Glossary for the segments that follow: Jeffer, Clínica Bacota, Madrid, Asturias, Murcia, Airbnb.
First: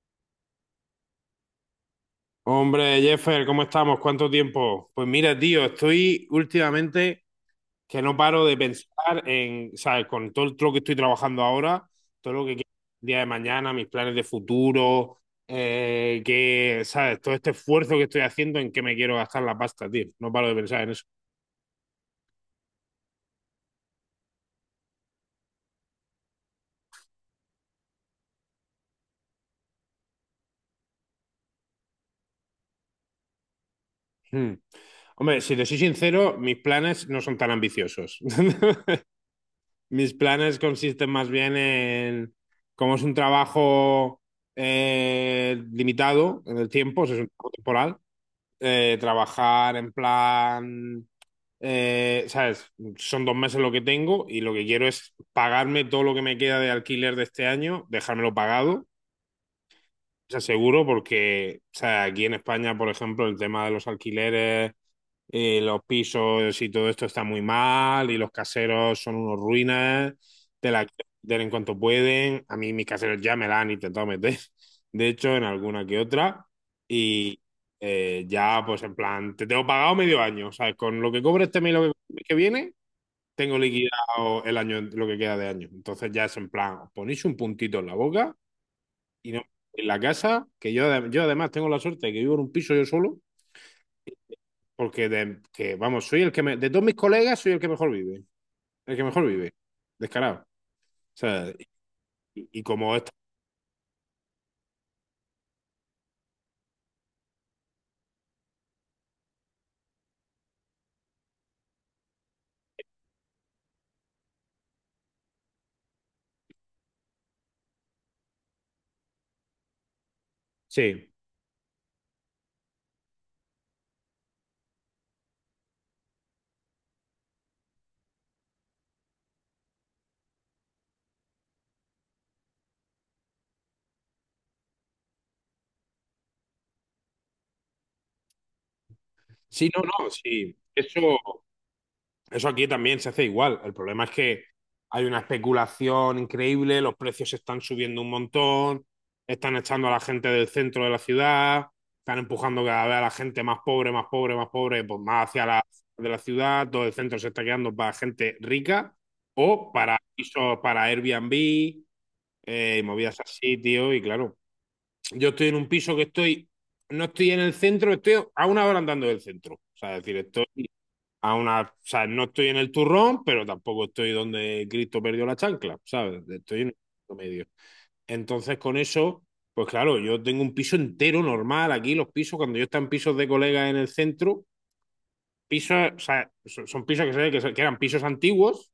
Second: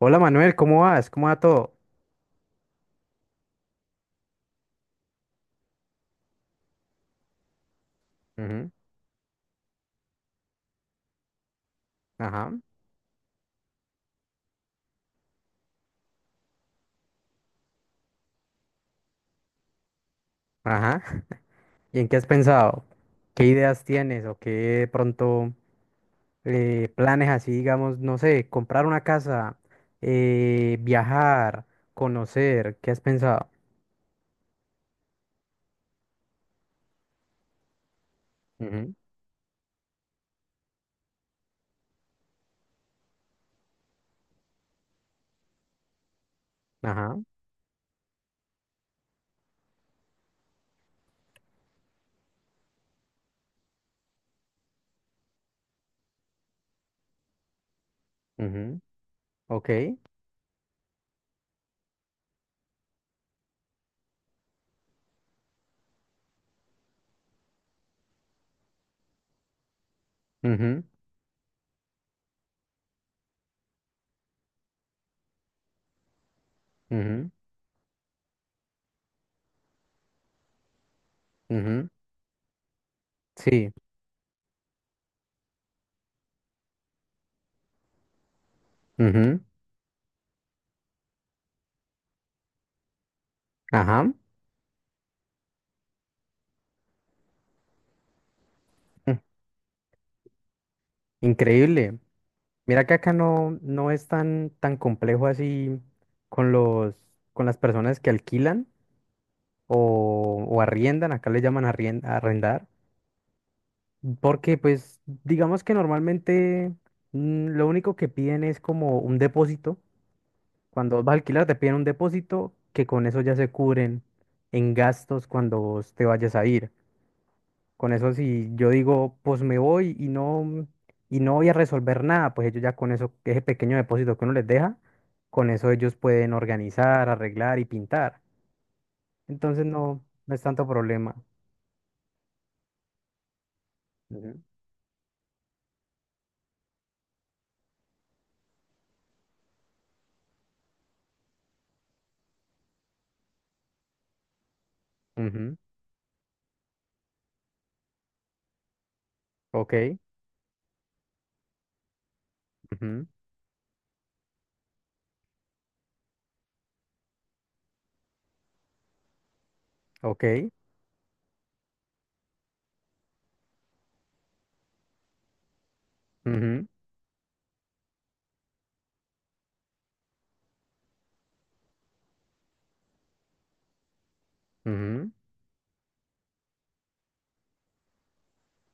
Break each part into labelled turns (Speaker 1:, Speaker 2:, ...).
Speaker 1: Hola Manuel, ¿cómo vas? ¿Cómo va todo?
Speaker 2: Hombre, Jeffer, ¿cómo estamos? ¿Cuánto tiempo? Pues mira, tío, estoy últimamente que no paro de
Speaker 1: Ujú.
Speaker 2: pensar en, ¿sabes? Con todo lo que estoy trabajando ahora, todo lo
Speaker 1: Ajá,
Speaker 2: que quiero el día de mañana, mis planes de futuro, que, ¿sabes? Todo este esfuerzo que estoy haciendo en qué me quiero gastar la pasta, tío. No paro de pensar en eso.
Speaker 1: ajá. ¿Y en qué has pensado? ¿Qué ideas tienes o qué de pronto planes así, digamos, no sé, comprar una casa, viajar, conocer? ¿Qué has pensado?
Speaker 2: Hmm. Hombre, si te soy sincero, mis planes no son tan ambiciosos.
Speaker 1: Ujú,
Speaker 2: Mis planes consisten más bien en, como es un trabajo limitado en el tiempo, o sea,
Speaker 1: ajá,
Speaker 2: es un trabajo temporal, trabajar en plan, ¿sabes? Son dos meses lo que tengo y lo que quiero es pagarme todo lo que me queda de alquiler de este año, dejármelo
Speaker 1: ujú,
Speaker 2: pagado
Speaker 1: ok.
Speaker 2: sea, seguro porque, o sea, aquí en España, por ejemplo, el tema de los alquileres, los pisos y todo esto está muy mal y los caseros son unos ruinas, te
Speaker 1: Ujú,
Speaker 2: la quieren meter en cuanto pueden. A mí mis caseros ya me la han intentado meter, de hecho, en alguna que otra.
Speaker 1: ujú,
Speaker 2: Y ya, pues en plan, te tengo pagado medio año, ¿sabes? Con lo que cobre este mes y lo
Speaker 1: ujú,
Speaker 2: que viene, tengo
Speaker 1: sí,
Speaker 2: liquidado el año, lo que queda de año. Entonces ya es en plan, os ponéis un puntito en la boca y
Speaker 1: ujú,
Speaker 2: no, en la casa, que yo, yo además tengo la suerte de que vivo en un piso yo solo,
Speaker 1: ajá,
Speaker 2: porque de, que, vamos, soy el que me- de todos mis colegas soy el que mejor vive, el que
Speaker 1: ujú.
Speaker 2: mejor vive, descarado. O sea,
Speaker 1: Increíble.
Speaker 2: y
Speaker 1: Mira que
Speaker 2: como esta.
Speaker 1: acá no es tan, tan complejo así con los, con las personas que alquilan, o arriendan, acá le llaman arrendar, porque pues digamos que normalmente lo único que piden es como un depósito, cuando
Speaker 2: Sí,
Speaker 1: vas a alquilar te piden un depósito que con eso ya se cubren en gastos cuando vos te vayas a ir. Con eso si yo digo, pues me voy y no voy a resolver nada, pues ellos ya con eso, ese pequeño depósito que uno les deja, con eso ellos pueden organizar, arreglar y pintar. Entonces
Speaker 2: sí, no,
Speaker 1: no,
Speaker 2: no,
Speaker 1: no es
Speaker 2: sí,
Speaker 1: tanto
Speaker 2: eso,
Speaker 1: problema.
Speaker 2: Eso aquí también se hace igual. El problema es
Speaker 1: Ujú,
Speaker 2: que hay una especulación increíble, los precios están subiendo un montón, están echando a la gente del centro de la ciudad, están empujando cada vez a la gente más pobre, más pobre, más pobre, pues más hacia la de la ciudad, todo el centro se está quedando para gente rica
Speaker 1: ok,
Speaker 2: o para pisos, para Airbnb, y
Speaker 1: ujú,
Speaker 2: movidas así, tío, y claro, yo estoy en un piso que estoy, no estoy en el centro, estoy a una hora andando del centro, o sea, es decir, estoy
Speaker 1: ok,
Speaker 2: a una, o sea, no estoy en el turrón, pero tampoco estoy donde Cristo perdió la chancla, ¿sabes? Estoy
Speaker 1: ujú,
Speaker 2: en el medio. Entonces, con eso, pues claro, yo tengo un piso entero normal aquí, los pisos, cuando yo estaba en pisos de colegas en el centro,
Speaker 1: ujú,
Speaker 2: pisos, o sea, son, son pisos que, se ve que, que eran pisos antiguos,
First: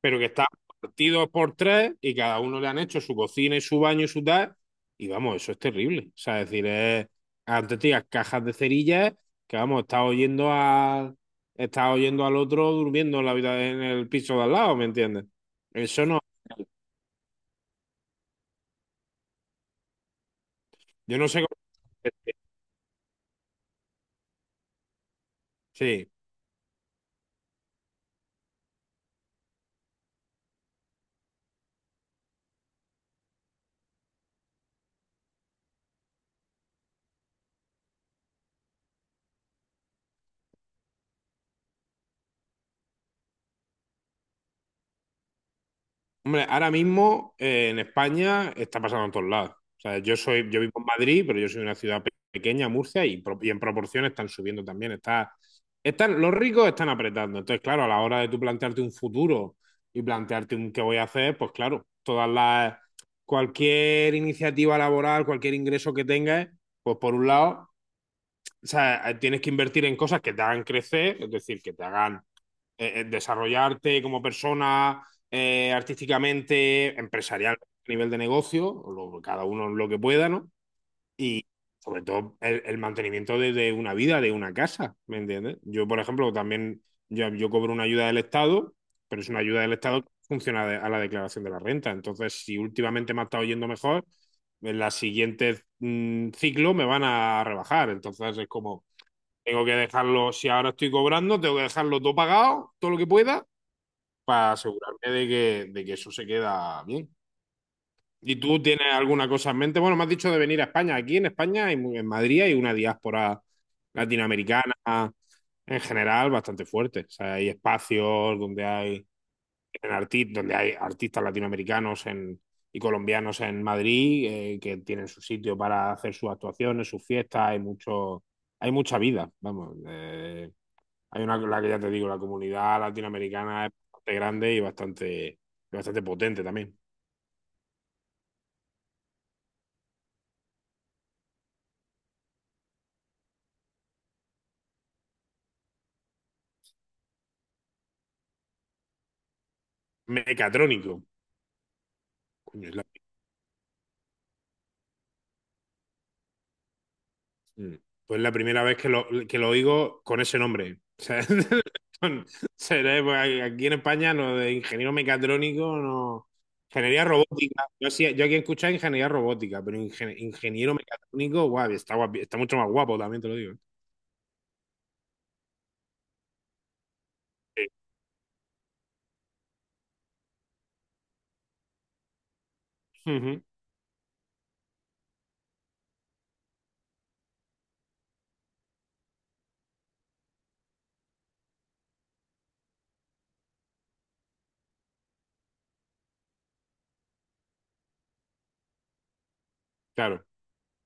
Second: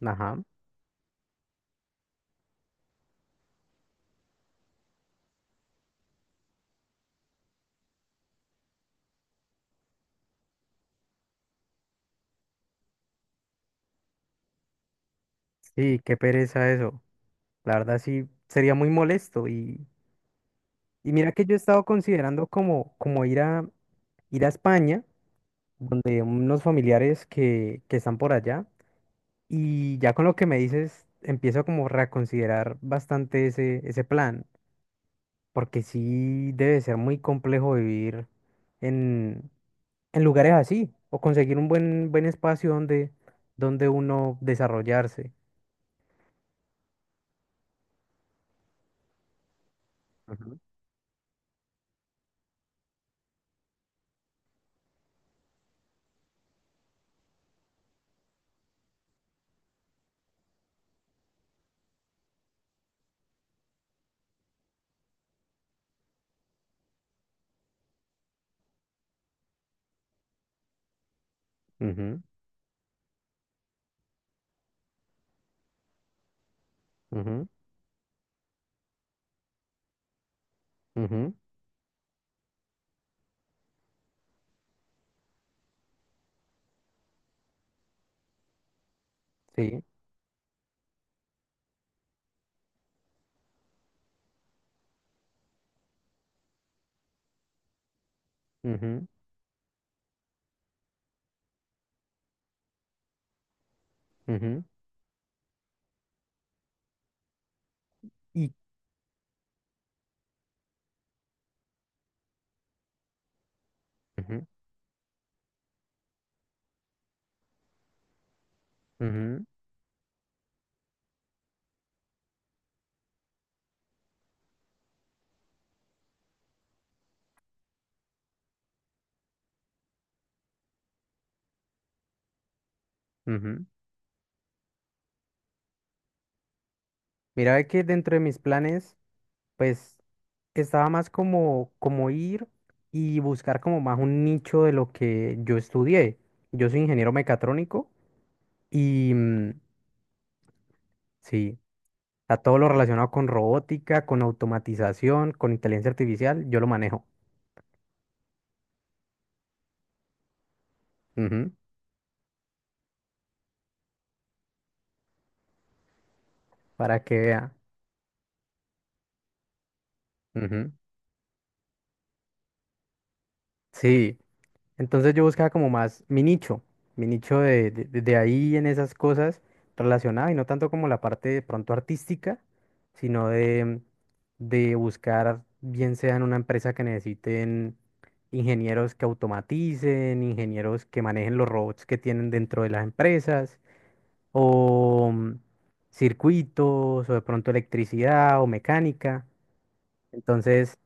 Speaker 2: pero que
Speaker 1: ajá.
Speaker 2: están partidos por tres y cada uno le han hecho su cocina y su baño y su tal. Y vamos, eso es terrible. O sea, es decir, es, antes tenías cajas de cerillas que vamos, estás oyendo a, estás oyendo al otro durmiendo en la vida en el piso de al lado, ¿me entiendes?
Speaker 1: Sí,
Speaker 2: Eso
Speaker 1: qué
Speaker 2: no,
Speaker 1: pereza eso. La verdad sí sería muy molesto. Y
Speaker 2: yo no
Speaker 1: mira
Speaker 2: sé
Speaker 1: que yo
Speaker 2: cómo.
Speaker 1: he estado considerando como, como ir a España,
Speaker 2: Sí,
Speaker 1: donde unos familiares que están por allá. Y ya con lo que me dices, empiezo como a reconsiderar bastante ese, ese plan, porque sí debe ser muy complejo vivir en lugares así o conseguir un buen, buen espacio donde, donde uno desarrollarse.
Speaker 2: hombre, ahora mismo en España está pasando en todos lados. O sea, yo soy,
Speaker 1: Ujú,
Speaker 2: yo vivo en Madrid, pero yo soy una ciudad pequeña, Murcia, y, y en proporción están subiendo también. Está, están, los ricos están apretando. Entonces, claro, a la hora de tú plantearte un futuro y plantearte un qué voy a hacer, pues claro, todas las, cualquier iniciativa laboral, cualquier ingreso que tengas, pues por un lado, o sea, tienes que invertir en cosas que te hagan crecer, es decir, que te
Speaker 1: ujú,
Speaker 2: hagan desarrollarte como persona artísticamente,
Speaker 1: ujú,
Speaker 2: empresarial a nivel de negocio, cada uno lo que pueda, ¿no?
Speaker 1: ujú,
Speaker 2: Y sobre todo el mantenimiento de una vida, de una casa, ¿me entiendes? Yo, por ejemplo, también yo cobro una ayuda del Estado, pero es una ayuda del
Speaker 1: sí,
Speaker 2: Estado que funciona a la declaración de la renta. Entonces, si últimamente me ha estado yendo mejor, en la siguiente ciclo me van a rebajar. Entonces, es como...
Speaker 1: ujú,
Speaker 2: Tengo que dejarlo, si ahora estoy cobrando, tengo que dejarlo todo pagado, todo lo que pueda, para
Speaker 1: ujú,
Speaker 2: asegurarme de que eso se queda bien. ¿Y
Speaker 1: y
Speaker 2: tú tienes alguna cosa en mente? Bueno, me has dicho de venir a España. Aquí en España, hay en Madrid, hay una diáspora
Speaker 1: ujú,
Speaker 2: latinoamericana en general bastante fuerte. O sea, hay espacios donde hay,
Speaker 1: ujú,
Speaker 2: en donde hay artistas latinoamericanos y colombianos en Madrid que tienen su sitio para hacer sus actuaciones, sus fiestas. Hay mucho, hay mucha vida, vamos. Hay una, la que ya te digo, la comunidad
Speaker 1: ujú.
Speaker 2: latinoamericana es bastante grande y bastante, bastante potente también.
Speaker 1: Mira ve que dentro de mis planes, pues estaba más como, como ir y buscar como más un nicho de lo que yo estudié. Yo soy ingeniero mecatrónico y
Speaker 2: Mecatrónico.
Speaker 1: sí, a todo lo
Speaker 2: Coño, es la-
Speaker 1: relacionado con robótica, con automatización, con inteligencia artificial, yo lo manejo.
Speaker 2: mm. pues la primera vez que lo oigo con ese nombre. O sea,
Speaker 1: Ujú,
Speaker 2: son- pues, aquí en España lo de ingeniero mecatrónico no.
Speaker 1: para
Speaker 2: Ingeniería
Speaker 1: que vea.
Speaker 2: robótica. Yo, yo aquí he escuchado ingeniería robótica, pero
Speaker 1: Ujú.
Speaker 2: ingeniero mecatrónico, guau, está mucho más guapo, también te lo digo.
Speaker 1: Sí, entonces yo buscaba como más mi nicho
Speaker 2: Sí.
Speaker 1: de ahí en esas cosas relacionadas y no tanto como la parte de pronto artística, sino
Speaker 2: Ujú.
Speaker 1: de buscar, bien sea en una empresa que necesiten ingenieros que automaticen, ingenieros que manejen los robots que tienen dentro de las empresas, o circuitos, o de pronto electricidad o mecánica.
Speaker 2: Claro,
Speaker 1: Entonces...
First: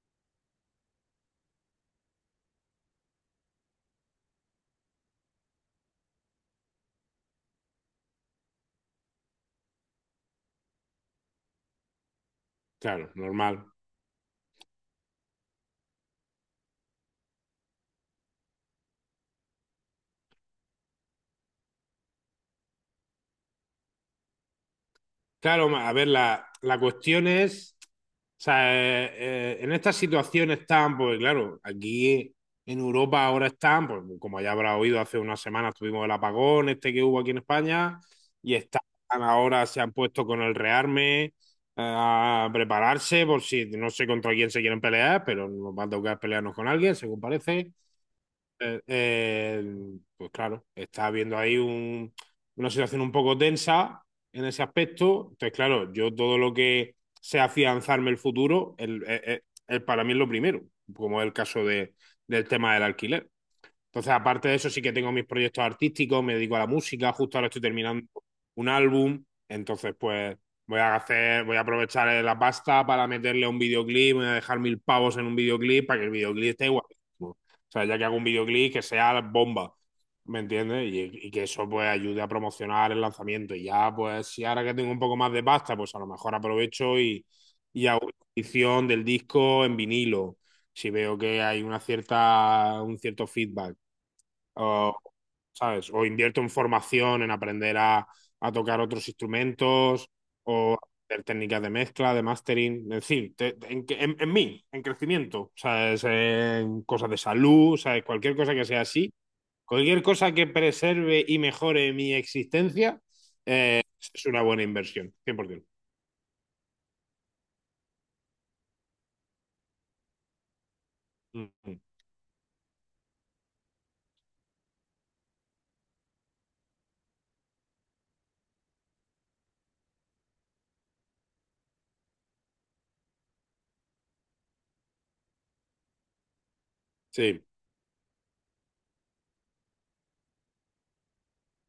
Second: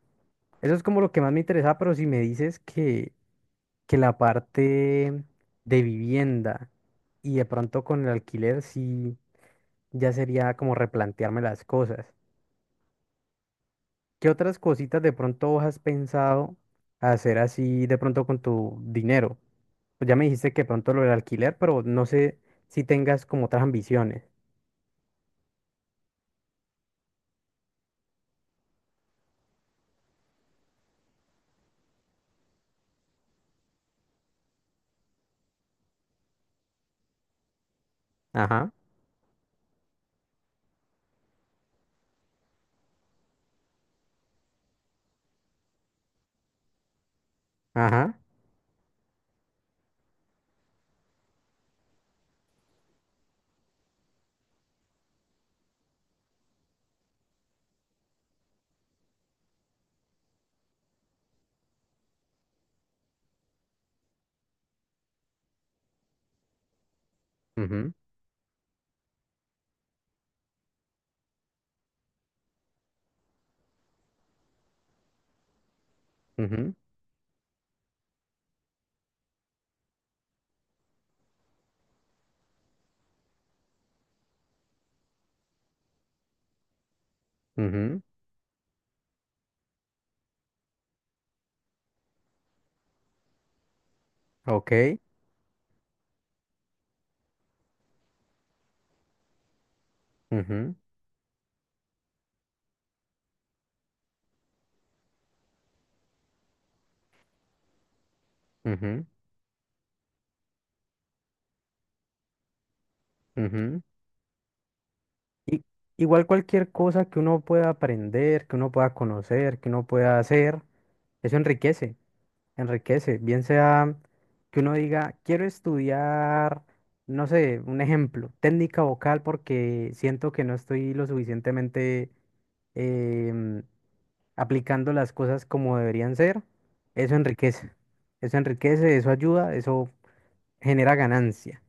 Speaker 1: Eso es como lo que más me interesaba, pero si me dices que la parte de vivienda y de pronto con el alquiler, sí, ya sería como replantearme las cosas.
Speaker 2: claro, normal.
Speaker 1: ¿Qué otras cositas de pronto vos has pensado hacer así de pronto con tu dinero? Pues ya me dijiste que pronto lo del alquiler, pero no sé si tengas como otras ambiciones.
Speaker 2: Claro, a ver, la cuestión es, o sea, en estas situaciones tan, pues claro, aquí en Europa ahora están, pues como ya habrá oído, hace unas semanas tuvimos el apagón este que hubo aquí en España, y
Speaker 1: Ajá,
Speaker 2: están ahora, se han puesto con el rearme a prepararse por si, no sé contra quién se quieren pelear, pero nos va a tocar pelearnos con alguien, según parece.
Speaker 1: ajá,
Speaker 2: Eh, eh, pues claro, está habiendo ahí una situación un poco tensa en ese aspecto. Entonces, claro, yo todo lo que sea afianzarme el futuro, para mí es lo primero, como es el caso de, del tema del alquiler. Entonces, aparte de eso, sí que tengo mis proyectos artísticos, me dedico a la música, justo ahora estoy
Speaker 1: mhm,
Speaker 2: terminando un álbum, entonces pues voy a hacer, voy a aprovechar la pasta para meterle a un videoclip, voy a dejar mil pavos en un videoclip para que el videoclip esté
Speaker 1: mhm,
Speaker 2: guapísimo. O sea, ya que hago un videoclip que sea la bomba, ¿me entiendes? Y que eso pues ayude a promocionar el lanzamiento. Y ya pues si ahora que tengo un poco más de pasta, pues a lo mejor aprovecho y
Speaker 1: mhm,
Speaker 2: hago una edición del disco en vinilo. Si veo que hay una cierta, un cierto feedback o,
Speaker 1: ok,
Speaker 2: ¿sabes? O invierto en formación, en aprender a tocar otros instrumentos
Speaker 1: mhm,
Speaker 2: o aprender técnicas de mezcla, de mastering, es decir, en, en mí, en crecimiento, ¿sabes? En cosas de salud, ¿sabes? Cualquier cosa que sea así, cualquier cosa que preserve y mejore mi existencia
Speaker 1: mhm.
Speaker 2: es una buena inversión,
Speaker 1: I-
Speaker 2: 100%.
Speaker 1: Igual cualquier cosa que uno pueda aprender, que uno pueda conocer, que uno pueda hacer, eso
Speaker 2: Mm, mm.
Speaker 1: enriquece, enriquece. Bien sea que uno diga, quiero estudiar, no sé, un ejemplo, técnica vocal porque siento que no estoy lo suficientemente em, aplicando las cosas como deberían ser. Eso
Speaker 2: Sí,
Speaker 1: enriquece, eso enriquece, eso ayuda, eso genera ganancia.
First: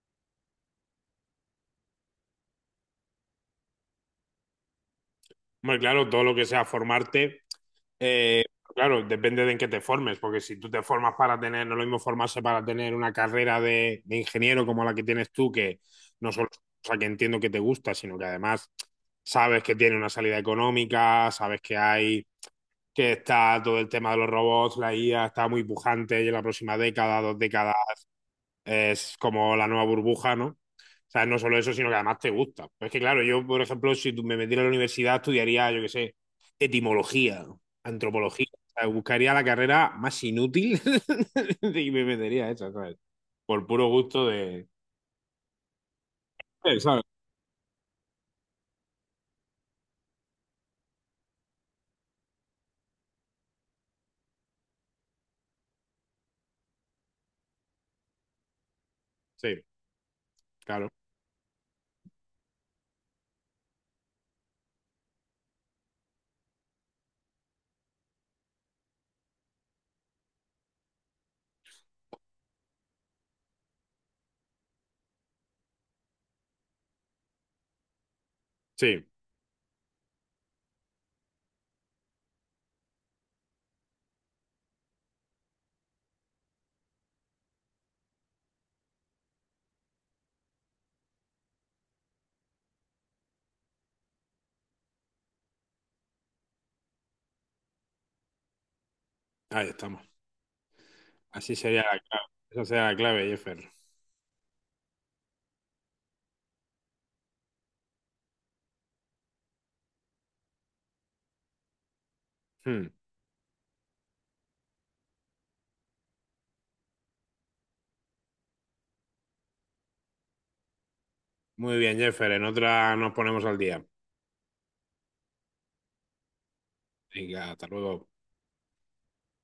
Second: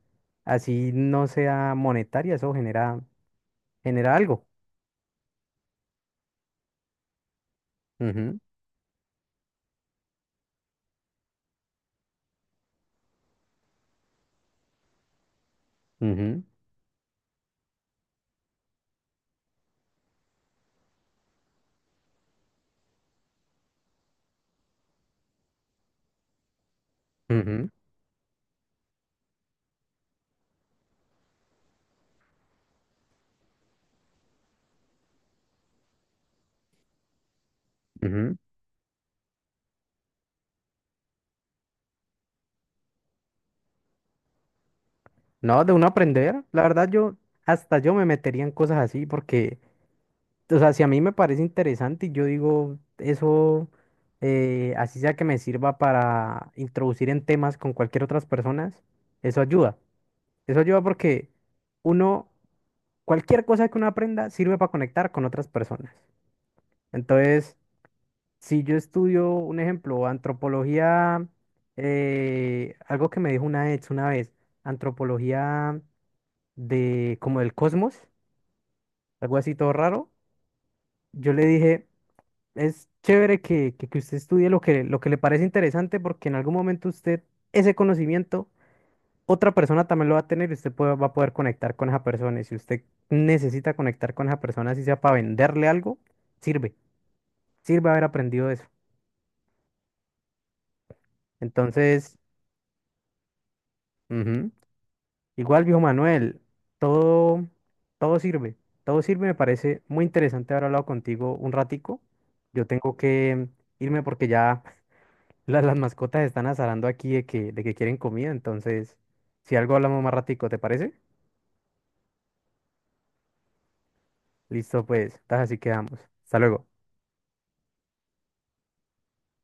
Speaker 1: Así no sea monetaria, eso genera, genera algo.
Speaker 2: muy claro, todo lo que sea formarte. Eh, claro, depende de en qué te formes, porque si tú te formas para tener, no es lo mismo formarse para tener una carrera de ingeniero como la que tienes tú, que no
Speaker 1: Ujú,
Speaker 2: solo es una cosa que entiendo que te gusta, sino que además sabes que tiene una salida económica, sabes que hay, que está todo el tema de los robots, la IA está muy pujante y en la próxima década, dos
Speaker 1: ujú,
Speaker 2: décadas es como la nueva burbuja, ¿no? O sea, no solo eso, sino que además te gusta. Pues es que, claro, yo, por ejemplo, si tú me metiera a la universidad, estudiaría, yo qué sé, etimología,
Speaker 1: ujú.
Speaker 2: antropología. O sea, buscaría la carrera más inútil y me metería a esa, ¿sabes? Por puro gusto de...
Speaker 1: No, de uno aprender, la
Speaker 2: Sí,
Speaker 1: verdad
Speaker 2: ¿sabes?
Speaker 1: yo, hasta yo me metería en cosas así porque, o sea, si a mí me parece interesante y yo digo, eso, así sea que me sirva para introducir en temas con cualquier otras personas, eso
Speaker 2: Sí,
Speaker 1: ayuda. Eso ayuda
Speaker 2: claro.
Speaker 1: porque uno, cualquier cosa que uno aprenda sirve para conectar con otras personas. Entonces, si yo estudio, un ejemplo, antropología, algo que me dijo una ex una vez, antropología de como del cosmos,
Speaker 2: Sí,
Speaker 1: algo así todo raro, yo le dije, es chévere que usted estudie lo que le parece interesante porque en algún momento usted ese conocimiento, otra persona también lo va a tener y usted va a poder conectar con esa persona. Y si usted necesita conectar con esa persona, si sea para venderle algo, sirve, sirve haber aprendido eso.
Speaker 2: ahí estamos. Así sería la
Speaker 1: Entonces...
Speaker 2: clave. Esa sería la clave, Jeffer.
Speaker 1: Ujú. Igual, viejo Manuel, todo, todo sirve, todo sirve. Me parece muy interesante haber hablado contigo un ratico. Yo
Speaker 2: Hmm.
Speaker 1: tengo que irme porque ya las mascotas están azarando aquí de que quieren comida. Entonces, si algo hablamos más ratico, ¿te parece?
Speaker 2: Muy bien, Jeffer. En otra nos ponemos al día.
Speaker 1: Listo, pues, entonces así quedamos. Hasta luego.
Speaker 2: Venga, hasta luego.